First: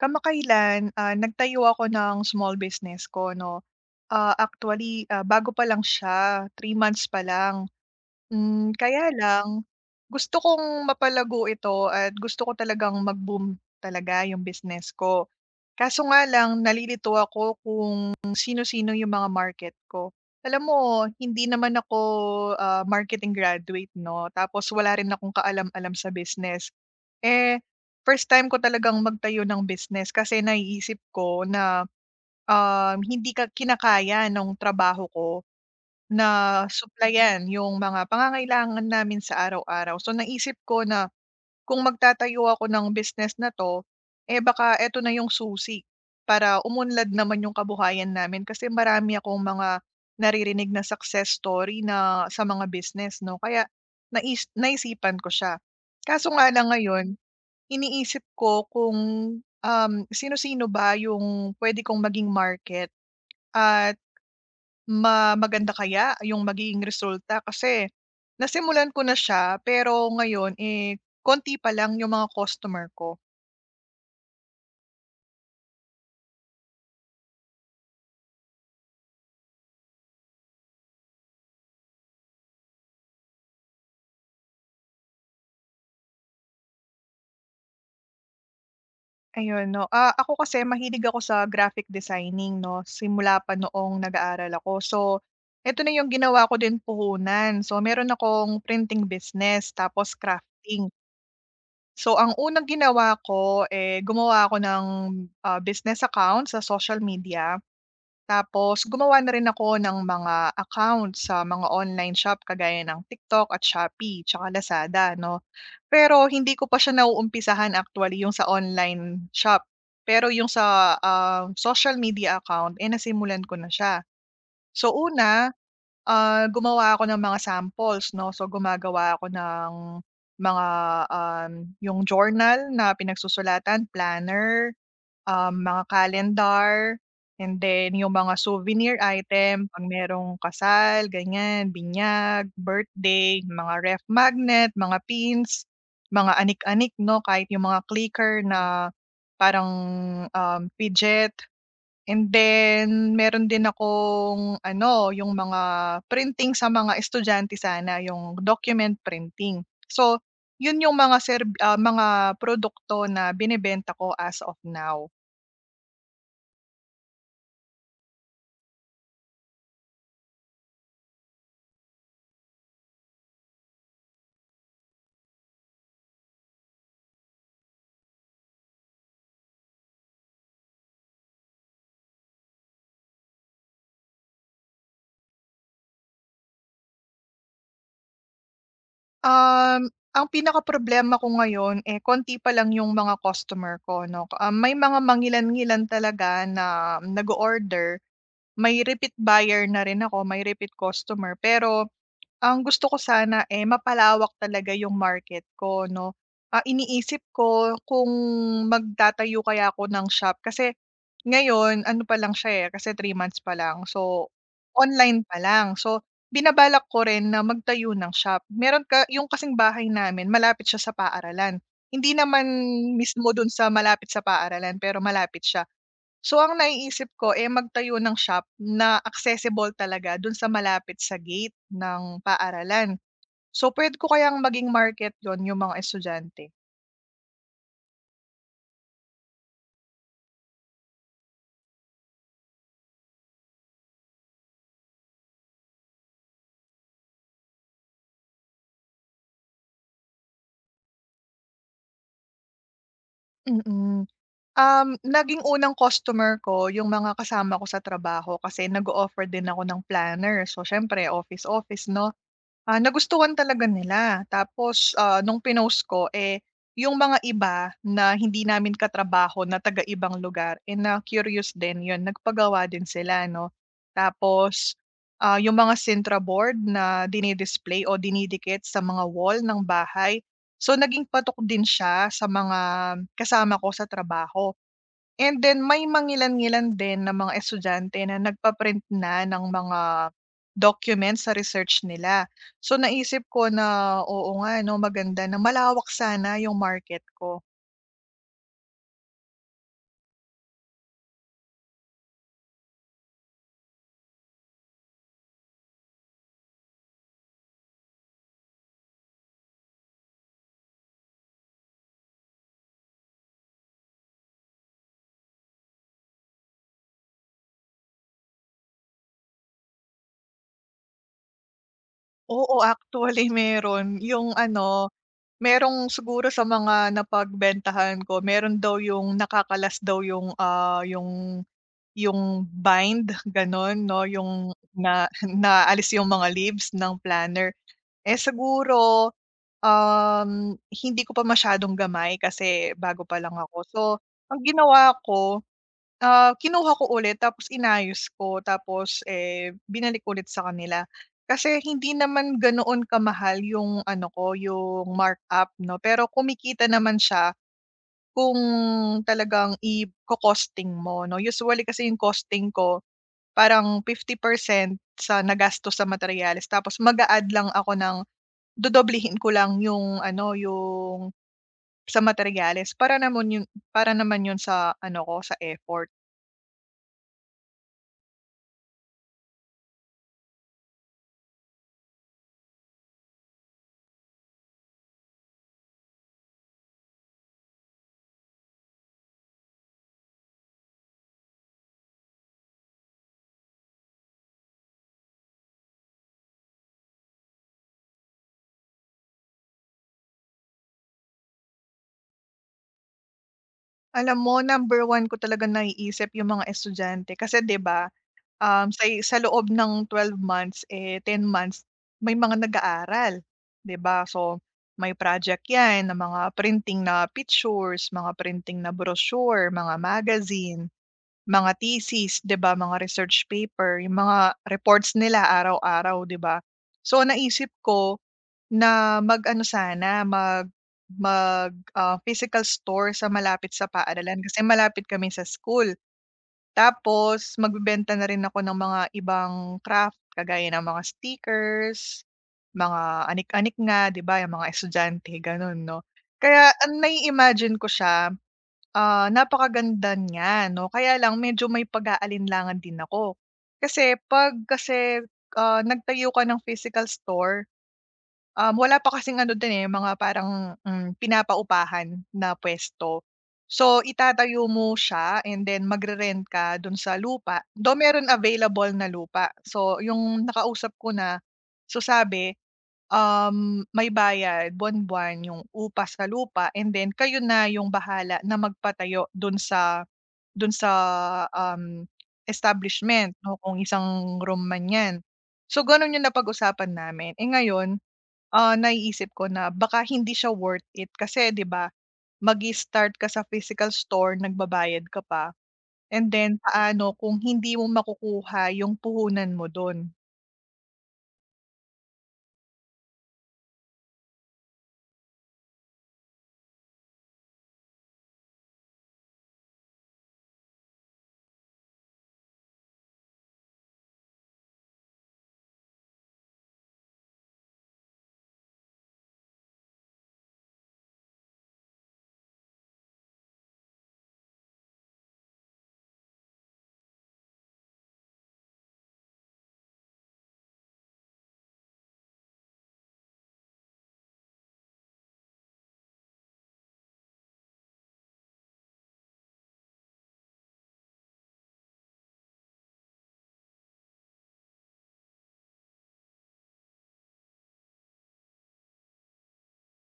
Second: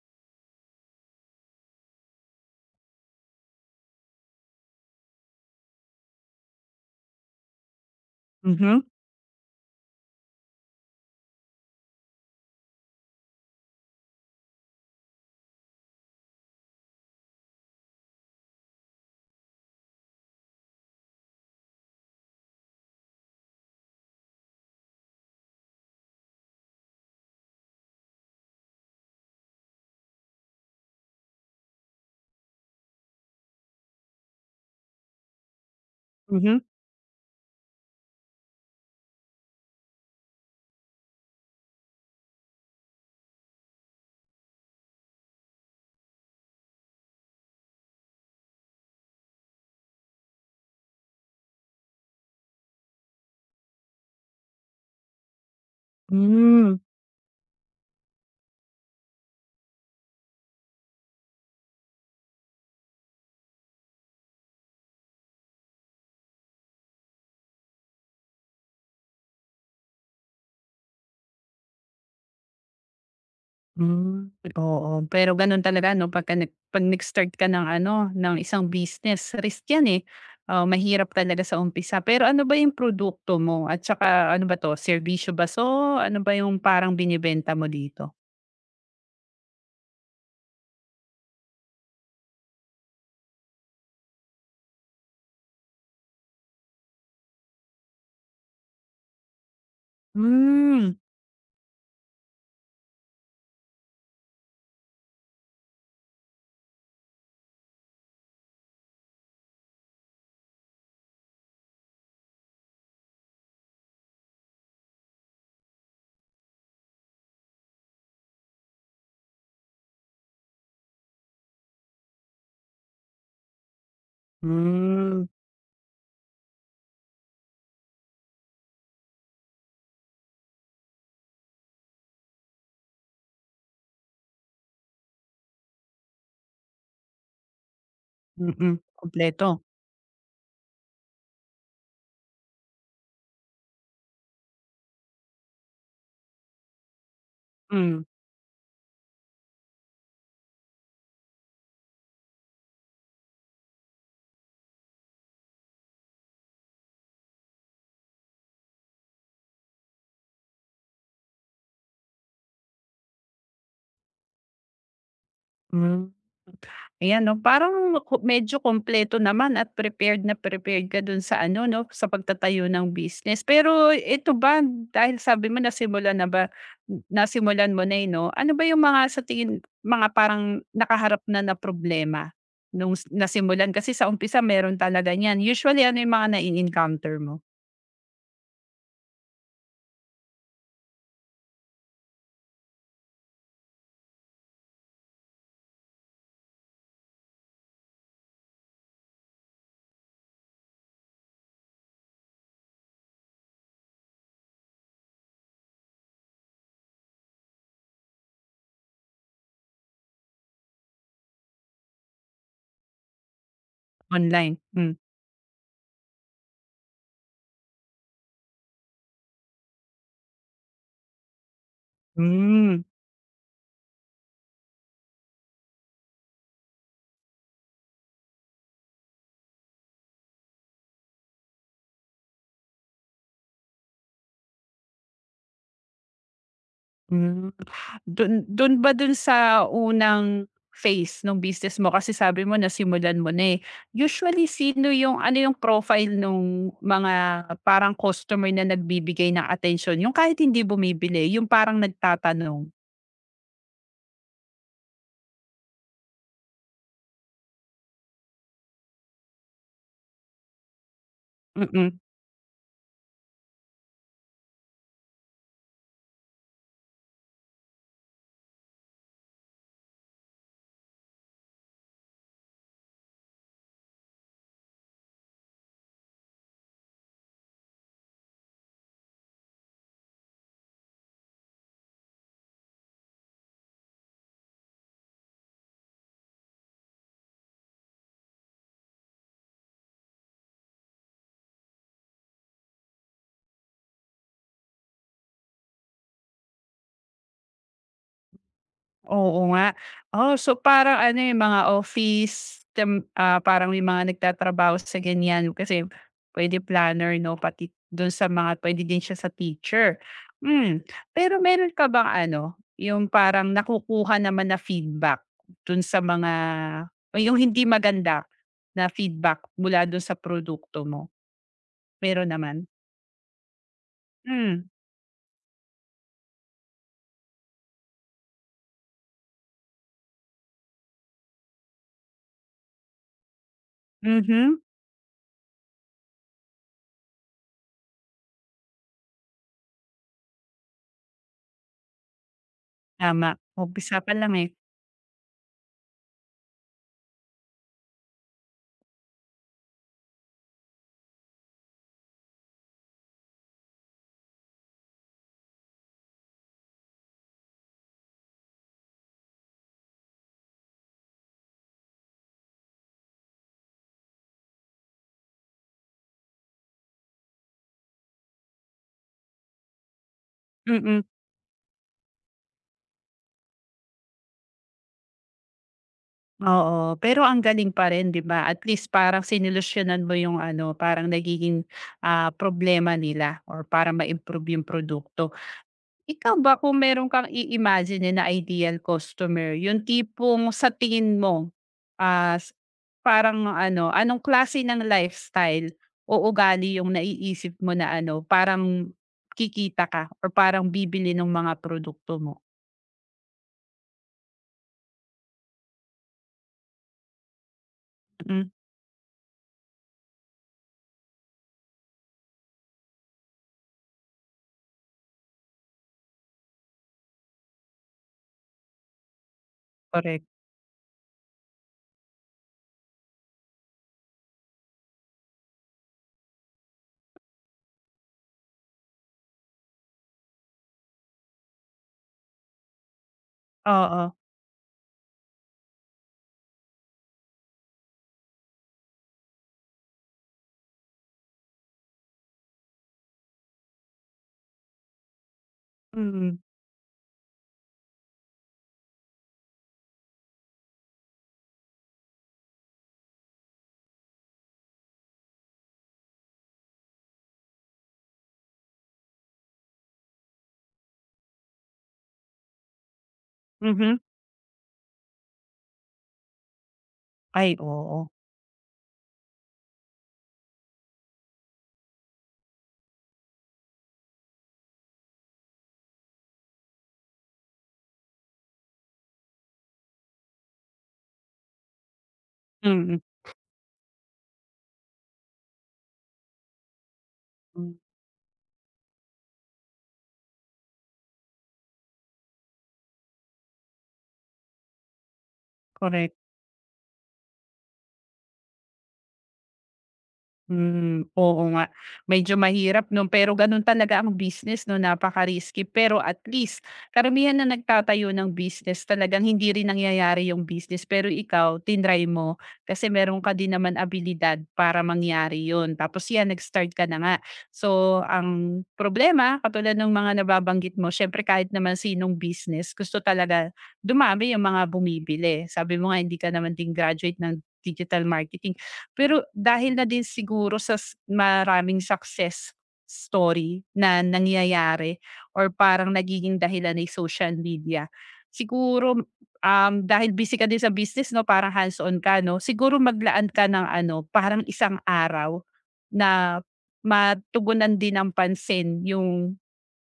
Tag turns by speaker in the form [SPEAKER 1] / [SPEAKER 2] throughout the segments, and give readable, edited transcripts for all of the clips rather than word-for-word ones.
[SPEAKER 1] Kamakailan, nagtayo ako ng small business ko 'no. Actually, bago pa lang siya, 3 months pa lang.
[SPEAKER 2] Mhm,
[SPEAKER 1] Kaya lang, gusto kong mapalago ito at gusto ko talagang mag-boom talaga yung business ko. Kaso nga lang nalilito ako kung sino-sino yung mga market ko. Alam mo hindi naman ako, marketing graduate 'no, tapos wala rin akong kaalam-alam sa business. Eh, first time ko talagang magtayo ng business kasi naiisip ko na, hindi ka kinakaya nung trabaho ko.
[SPEAKER 2] mhm.
[SPEAKER 1] Na supplyan yung mga pangangailangan namin sa araw-araw. So naisip ko na kung magtatayo ako ng business na 'to, eh, baka eto na yung susi para umunlad naman yung kabuhayan namin kasi marami akong mga naririnig na success story na sa mga business 'no, kaya naisipan ko siya. Kaso nga lang
[SPEAKER 2] Hmm,
[SPEAKER 1] ngayon, iniisip ko kung, sino-sino ba yung puwede kong maging market at maganda kaya yung magiging resulta? Kasi nasimulan ko na siya pero ngayon, eh, konti pa lang yung mga customer ko,
[SPEAKER 2] hmm, oo. Pero gano'n talaga 'no, pagka 'pag nag-start ka ng ano, ng isang business, risk 'yan, eh. Oo, mahirap talaga sa umpisa. Pero ano ba yung produkto mo at saka ano ba 'to, serbisyo ba 'to? Ano ba yung parang binebenta mo dito?
[SPEAKER 1] ayun 'no. Ako kasi mahilig ako sa graphic designing 'no, simula pa noong nag-aaral ako. So, eto na yung ginawa ko din puhunan. So, meron akong printing business tapos crafting.
[SPEAKER 2] Hmm,
[SPEAKER 1] So, ang unang ginawa ko, eh, gumawa ako ng, business account sa social media. Tapos gumawa na rin ako ng mga account sa mga online shop kagaya ng TikTok at Shopee tsaka Lazada 'no. Pero hindi ko pa siya nauumpisahan actually yung sa online shop. Pero yung sa, social media account, eh, nasimulan ko na siya. So
[SPEAKER 2] hmm,
[SPEAKER 1] una, gumawa ako ng mga samples 'no. So gumagawa ako ng mga, um, yung journal na pinagsusulatan, planner, mga calendar, and then yung mga
[SPEAKER 2] mm.
[SPEAKER 1] souvenir
[SPEAKER 2] Kumpleto.
[SPEAKER 1] item 'pag merong kasal, ganyan, binyag, birthday, mga ref magnet, mga pins, mga anik-anik 'no, kahit yung mga
[SPEAKER 2] Hmm,
[SPEAKER 1] clicker na parang, fidget, and then meron din akong ano, yung mga printing sa mga estudyante sana, yung document printing. So, yun yung mga mga produkto na binebenta ko as of now.
[SPEAKER 2] hmm. Ayan 'no, parang ko medyo kumpleto naman at prepared na prepared ka dun sa ano 'no, sa pagtatayo ng business. Pero ito ba, dahil sabi mo nasimulan mo na, eh, 'no, ano ba yung mga sa tingin mga parang nakaharap na na problema nung nasimulan? Kasi sa umpisa meron talaga niyan. Usually ano yung mga na encounter mo
[SPEAKER 1] Um, ang problema ko ngayon, eh, konti pa lang yung mga customer ko 'no. May mga mangilan-ngilan talaga na nag order, may repeat buyer na rin ako, may repeat customer, pero ang gusto ko sana, eh, mapalawak talaga yung market ko 'no. Iniisip ko kung magtatayo kaya ako ng shop, kasi ngayon ano pa lang siya, eh, kasi 3 months pa lang. So,
[SPEAKER 2] online? Hmm.
[SPEAKER 1] online pa lang. So, binabalak ko rin na magtayo ng shop. Meron ka yung kasing bahay namin, malapit siya sa paaralan. Hindi naman
[SPEAKER 2] Hmm.
[SPEAKER 1] mismo dun sa malapit sa paaralan, pero malapit siya. So, ang naiisip ko, eh, magtayo ng shop na accessible talaga dun sa malapit sa gate ng paaralan. So, pwede ko kayang maging market 'yon, yung mga estudyante?
[SPEAKER 2] Hmm. Dun dun ba dun sa unang phase ng business mo kasi sabi mo nasimulan mo na, eh. Usually sino yung ano yung profile nung mga parang customer na nagbibigay ng attention yung kahit hindi bumibili, yung parang nagtatanong?
[SPEAKER 1] Mm. Naging unang customer ko yung mga kasama ko sa trabaho kasi nag offer din ako ng planner. So, siyempre office-office
[SPEAKER 2] Mm.
[SPEAKER 1] 'no? Nagustuhan talaga nila, tapos, nung pinost ko, eh, yung mga iba na hindi namin katrabaho na taga ibang lugar, eh, na-curious din yun, nagpagawa din sila 'no. Tapos, yung mga Sintra board na dinidisplay o dinidikit sa mga wall ng bahay, so naging patok din siya sa mga kasama ko sa trabaho. And then may mangilan-ngilan din na mga estudyante na nagpa-print na ng mga documents sa research nila. So naisip ko na, oo nga 'no, maganda na malawak sana yung market ko.
[SPEAKER 2] Oo nga. Oh, so parang ano, eh, mga office parang may mga nagtatrabaho sa ganyan kasi pwede planner 'no, pati do'n sa mga pwede din siya sa teacher. Hmm, pero meron ka bang ano, yung parang nakukuha naman na feedback do'n sa mga o yung hindi maganda na feedback mula do'n sa produkto mo? Meron
[SPEAKER 1] Oo,
[SPEAKER 2] naman?
[SPEAKER 1] actually meron yung
[SPEAKER 2] Hmm,
[SPEAKER 1] ano, merong siguro sa mga napagbentahan ko, meron daw yung nakakalas daw yung, yung bind gano'n 'no, yung
[SPEAKER 2] mhm,
[SPEAKER 1] na naalis yung mga leaves ng planner. Eh, siguro, hindi ko pa masyadong gamay kasi bago pa
[SPEAKER 2] tama.
[SPEAKER 1] lang ako. So,
[SPEAKER 2] Umpisa pa lang,
[SPEAKER 1] ang
[SPEAKER 2] eh.
[SPEAKER 1] ginawa ko, kinuha ko ulit, tapos inayos ko, tapos, eh, binalik ulit sa kanila. Kasi hindi naman ganoon kamahal yung ano ko, yung markup 'no, pero kumikita naman siya kung talagang i costing mo 'no. Usually kasi yung costing ko, parang 50% sa nagastos sa materyales, tapos mag-a-add lang ako ng, dodoblehin ko lang yung ano,
[SPEAKER 2] Mm.
[SPEAKER 1] yung sa materyales para naman yun sa ano ko, sa effort.
[SPEAKER 2] Oo, pero ang galing pa rin 'di ba? At least parang sinolusyunan mo yung ano, parang nagiging, problema nila or para ma-improve yung produkto. Ikaw ba kung meron kang i-imagine na ideal customer, yung tipong sa tingin mo, as parang ano, anong klase ng lifestyle o ugali yung naiisip mo na ano, parang kikita ka or parang bibili ng mga produkto mo?
[SPEAKER 1] Alam mo, number one ko talagang naiisip yung mga estudyante kasi 'di ba,
[SPEAKER 2] Mm,
[SPEAKER 1] sa loob ng 12 months, eh, 10 months, may mga nag-aaral, 'di ba? So, may project 'yan na mga printing na pictures, mga printing na brochure, mga
[SPEAKER 2] korek.
[SPEAKER 1] magazine. Mga thesis, 'di ba, mga research paper, yung mga reports nila araw-araw, 'di ba? So, naisip ko na mag-ano sana, mag mag, ah, physical store sa malapit sa
[SPEAKER 2] Oo,
[SPEAKER 1] paaralan kasi malapit kami sa school. Tapos magbebenta na rin ako ng mga ibang craft kagaya ng mga stickers, mga anik-anik nga, 'di ba, yung mga estudyante gano'n, 'no?
[SPEAKER 2] mm.
[SPEAKER 1] Kaya ang nai-imagine ko siya, napakaganda niya 'no, kaya lang medyo may pag-aalinlangan din ako. Kasi 'pag kasi, nagtayo ka ng physical store, wala pa kasing ano dun, eh, mga parang, pinapaupahan na puwesto. So,
[SPEAKER 2] Mhm.
[SPEAKER 1] itatayo mo siya, and then magre-rent ka dun sa lupa,
[SPEAKER 2] Ay,
[SPEAKER 1] do
[SPEAKER 2] oo.
[SPEAKER 1] meron available na lupa. So, yung nakausap ko na, so sabi, may bayad buwan-buwan yung upa sa lupa, and then kayo na yung bahala na magpatayo dun sa, dun sa, um,
[SPEAKER 2] Mm,
[SPEAKER 1] establishment 'no, kung isang room man 'yan. So gano'n yung napag-usapan namin. Eh,
[SPEAKER 2] hmm,
[SPEAKER 1] ngayon, naiisip ko na baka hindi siya worth it, kasi 'di ba, mag start ka sa physical store, nagbabayad ka pa, and
[SPEAKER 2] correct.
[SPEAKER 1] then paano kung hindi mo makukuha yung puhunan mo dun?
[SPEAKER 2] Hmm, oo nga. Medyo mahirap 'no, pero ganun talaga ang business 'no, napaka-risky. Pero at least karamihan na nagtatayo ng business talagang hindi rin nangyayari yung business, pero ikaw tinry mo kasi meron ka din naman abilidad para mangyari yun. Tapos 'yan, nag-start ka na nga. So, ang problema katulad ng mga nababanggit mo siyempre kahit naman sinong business gusto talaga dumami yung mga bumibili. Sabi mo nga hindi ka naman din graduate ng digital marketing. Pero dahil na din siguro sa maraming success story na nangyayari or parang nagiging dahilan ay social media, siguro, dahil busy ka din sa business 'no, parang hands-on ka 'no, siguro maglaan ka ng ano, parang isang araw na matugunan din ng pansin yung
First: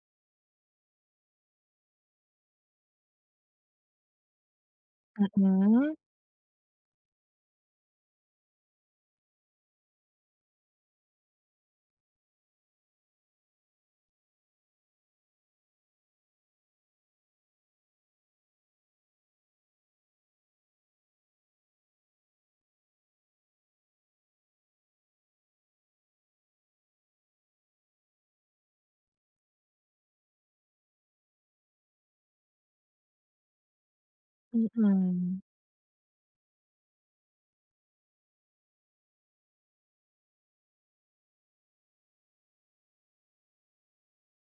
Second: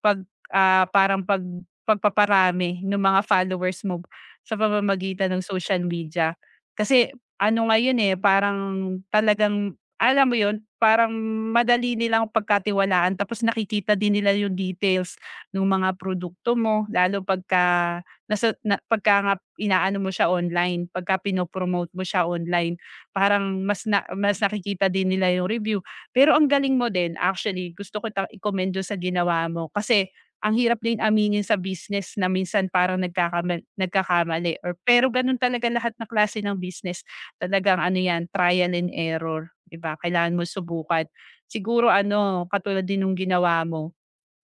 [SPEAKER 2] pag, parang pagpaparami ng mga followers mo sa pamamagitan ng social
[SPEAKER 1] Mm,
[SPEAKER 2] media. Kasi ano ngayon, eh, parang talagang alam mo yun, parang madali nilang pagkatiwalaan tapos nakikita din nila yung details ng mga produkto mo lalo pagka nasa na pagka nga inaano mo siya online, pagka pino-promote mo siya online, parang mas nakikita din nila yung review. Pero ang galing mo din actually gusto kitang i-commend dun sa ginawa mo kasi ang hirap din aminin sa business na minsan parang nagkakamali or pero ganun
[SPEAKER 1] mm.
[SPEAKER 2] talaga lahat ng klase ng business. Talagang ano yan, trial and error, 'di ba? Kailangan mo subukan. Siguro ano, katulad din ng ginawa mo,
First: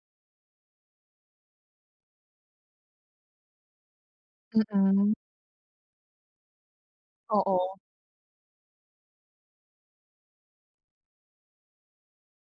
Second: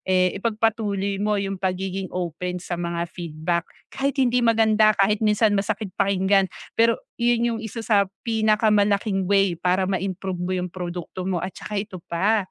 [SPEAKER 2] eh, ipagpatuloy mo yung pagiging open sa mga feedback. Kahit hindi maganda,
[SPEAKER 1] Mm,
[SPEAKER 2] kahit minsan masakit pakinggan, pero yun yung
[SPEAKER 1] oo.
[SPEAKER 2] isa sa pinakamalaking way para ma-improve mo yung produkto mo at saka ito pa,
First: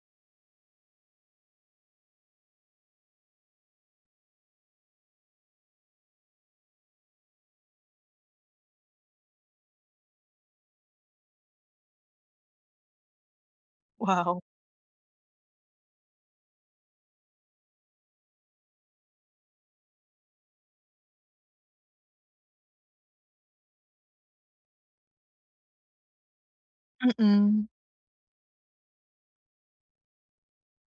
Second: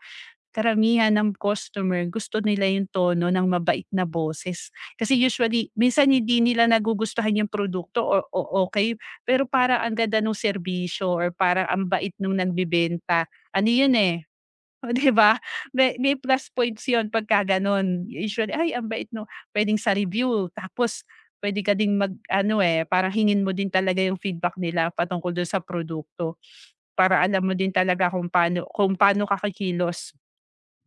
[SPEAKER 2] karamihan ng customer gusto nila yung tono ng mabait na boses. Kasi usually, minsan hindi nila nagugustuhan yung produkto o, o okay, pero para ang ganda ng serbisyo or para ang bait nung nagbebenta. Ano yun eh,
[SPEAKER 1] Wow.
[SPEAKER 2] Oh, 'di ba? May plus points 'yun pagka gano'n. Usually, "Ay, ang bait 'no." Puwedeng sa review tapos puwede ka ding mag-ano, eh, parang hingin mo din talaga yung feedback nila patungkol dun sa produkto para alam mo
[SPEAKER 1] Mm,
[SPEAKER 2] din talaga kung paano ka kikilos,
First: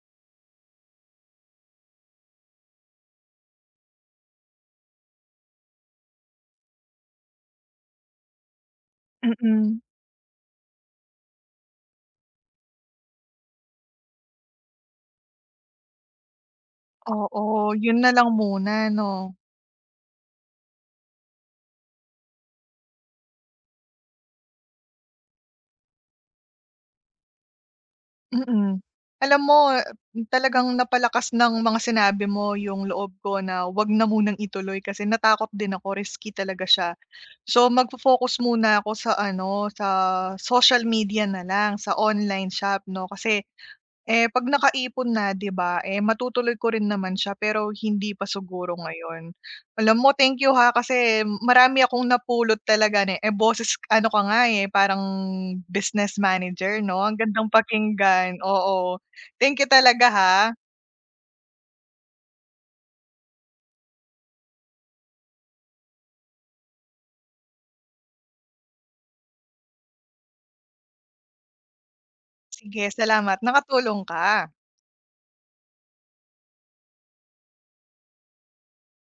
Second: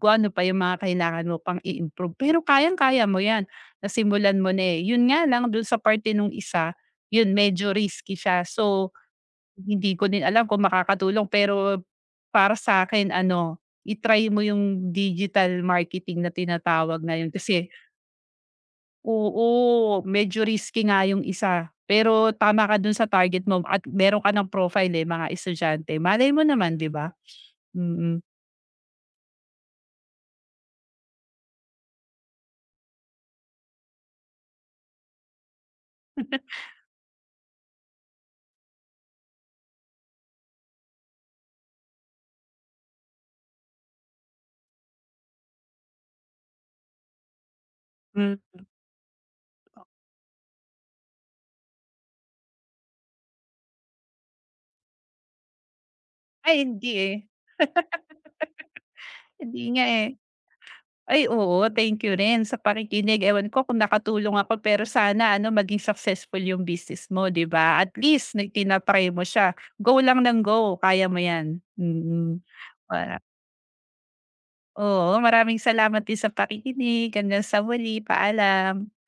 [SPEAKER 2] kung ano pa yung mga kailangan mo pang i-improve. Pero kayang-kaya mo 'yan, nasimulan mo na, eh. Yun nga lang dun sa parte nung isa, yun medyo risky siya. So
[SPEAKER 1] mm.
[SPEAKER 2] hindi ko din alam kung makakatulong pero para sa akin ano, i-try mo yung digital marketing na tinatawag ngayon
[SPEAKER 1] Oo,
[SPEAKER 2] kasi
[SPEAKER 1] yun na lang muna 'no?
[SPEAKER 2] oo, medyo risky nga yung isa. Pero tama ka dun sa target mo at meron ka ng profile, eh, mga estudyante. Malay mo naman, 'di ba? Mm.
[SPEAKER 1] Mm. Alam mo, talagang napalakas ng mga sinabi mo yung loob ko na wag na munang ituloy, kasi natakot din ako, risky talaga siya. So, magfo-focus muna ako sa ano, sa social media na lang, sa online shop 'no, kasi, eh, 'pag nakaipon na, 'di ba, eh, matutuloy ko rin naman siya pero hindi pa
[SPEAKER 2] mm
[SPEAKER 1] siguro ngayon. Alam mo, thank you, ha, kasi marami akong napulot talaga na, eh, boses ano ka nga, eh, parang business
[SPEAKER 2] Ay
[SPEAKER 1] manager,
[SPEAKER 2] hindi,
[SPEAKER 1] 'no?
[SPEAKER 2] eh,
[SPEAKER 1] Ang gandang pakinggan, oo.
[SPEAKER 2] hindi
[SPEAKER 1] Thank you
[SPEAKER 2] nga, eh.
[SPEAKER 1] talaga, ha.
[SPEAKER 2] Ay oo, thank you rin sa pakikinig. Ewan ko kung nakatulong ako pero sana ano maging successful yung business mo, 'di ba? At least na tina mo siya. Go lang ng go, kaya mo 'yan. Mm.
[SPEAKER 1] Sige,
[SPEAKER 2] Para
[SPEAKER 1] salamat. Nakatulong ka.
[SPEAKER 2] Oo, maraming salamat din sa pakikinig. Hanggang sa muli, paalam.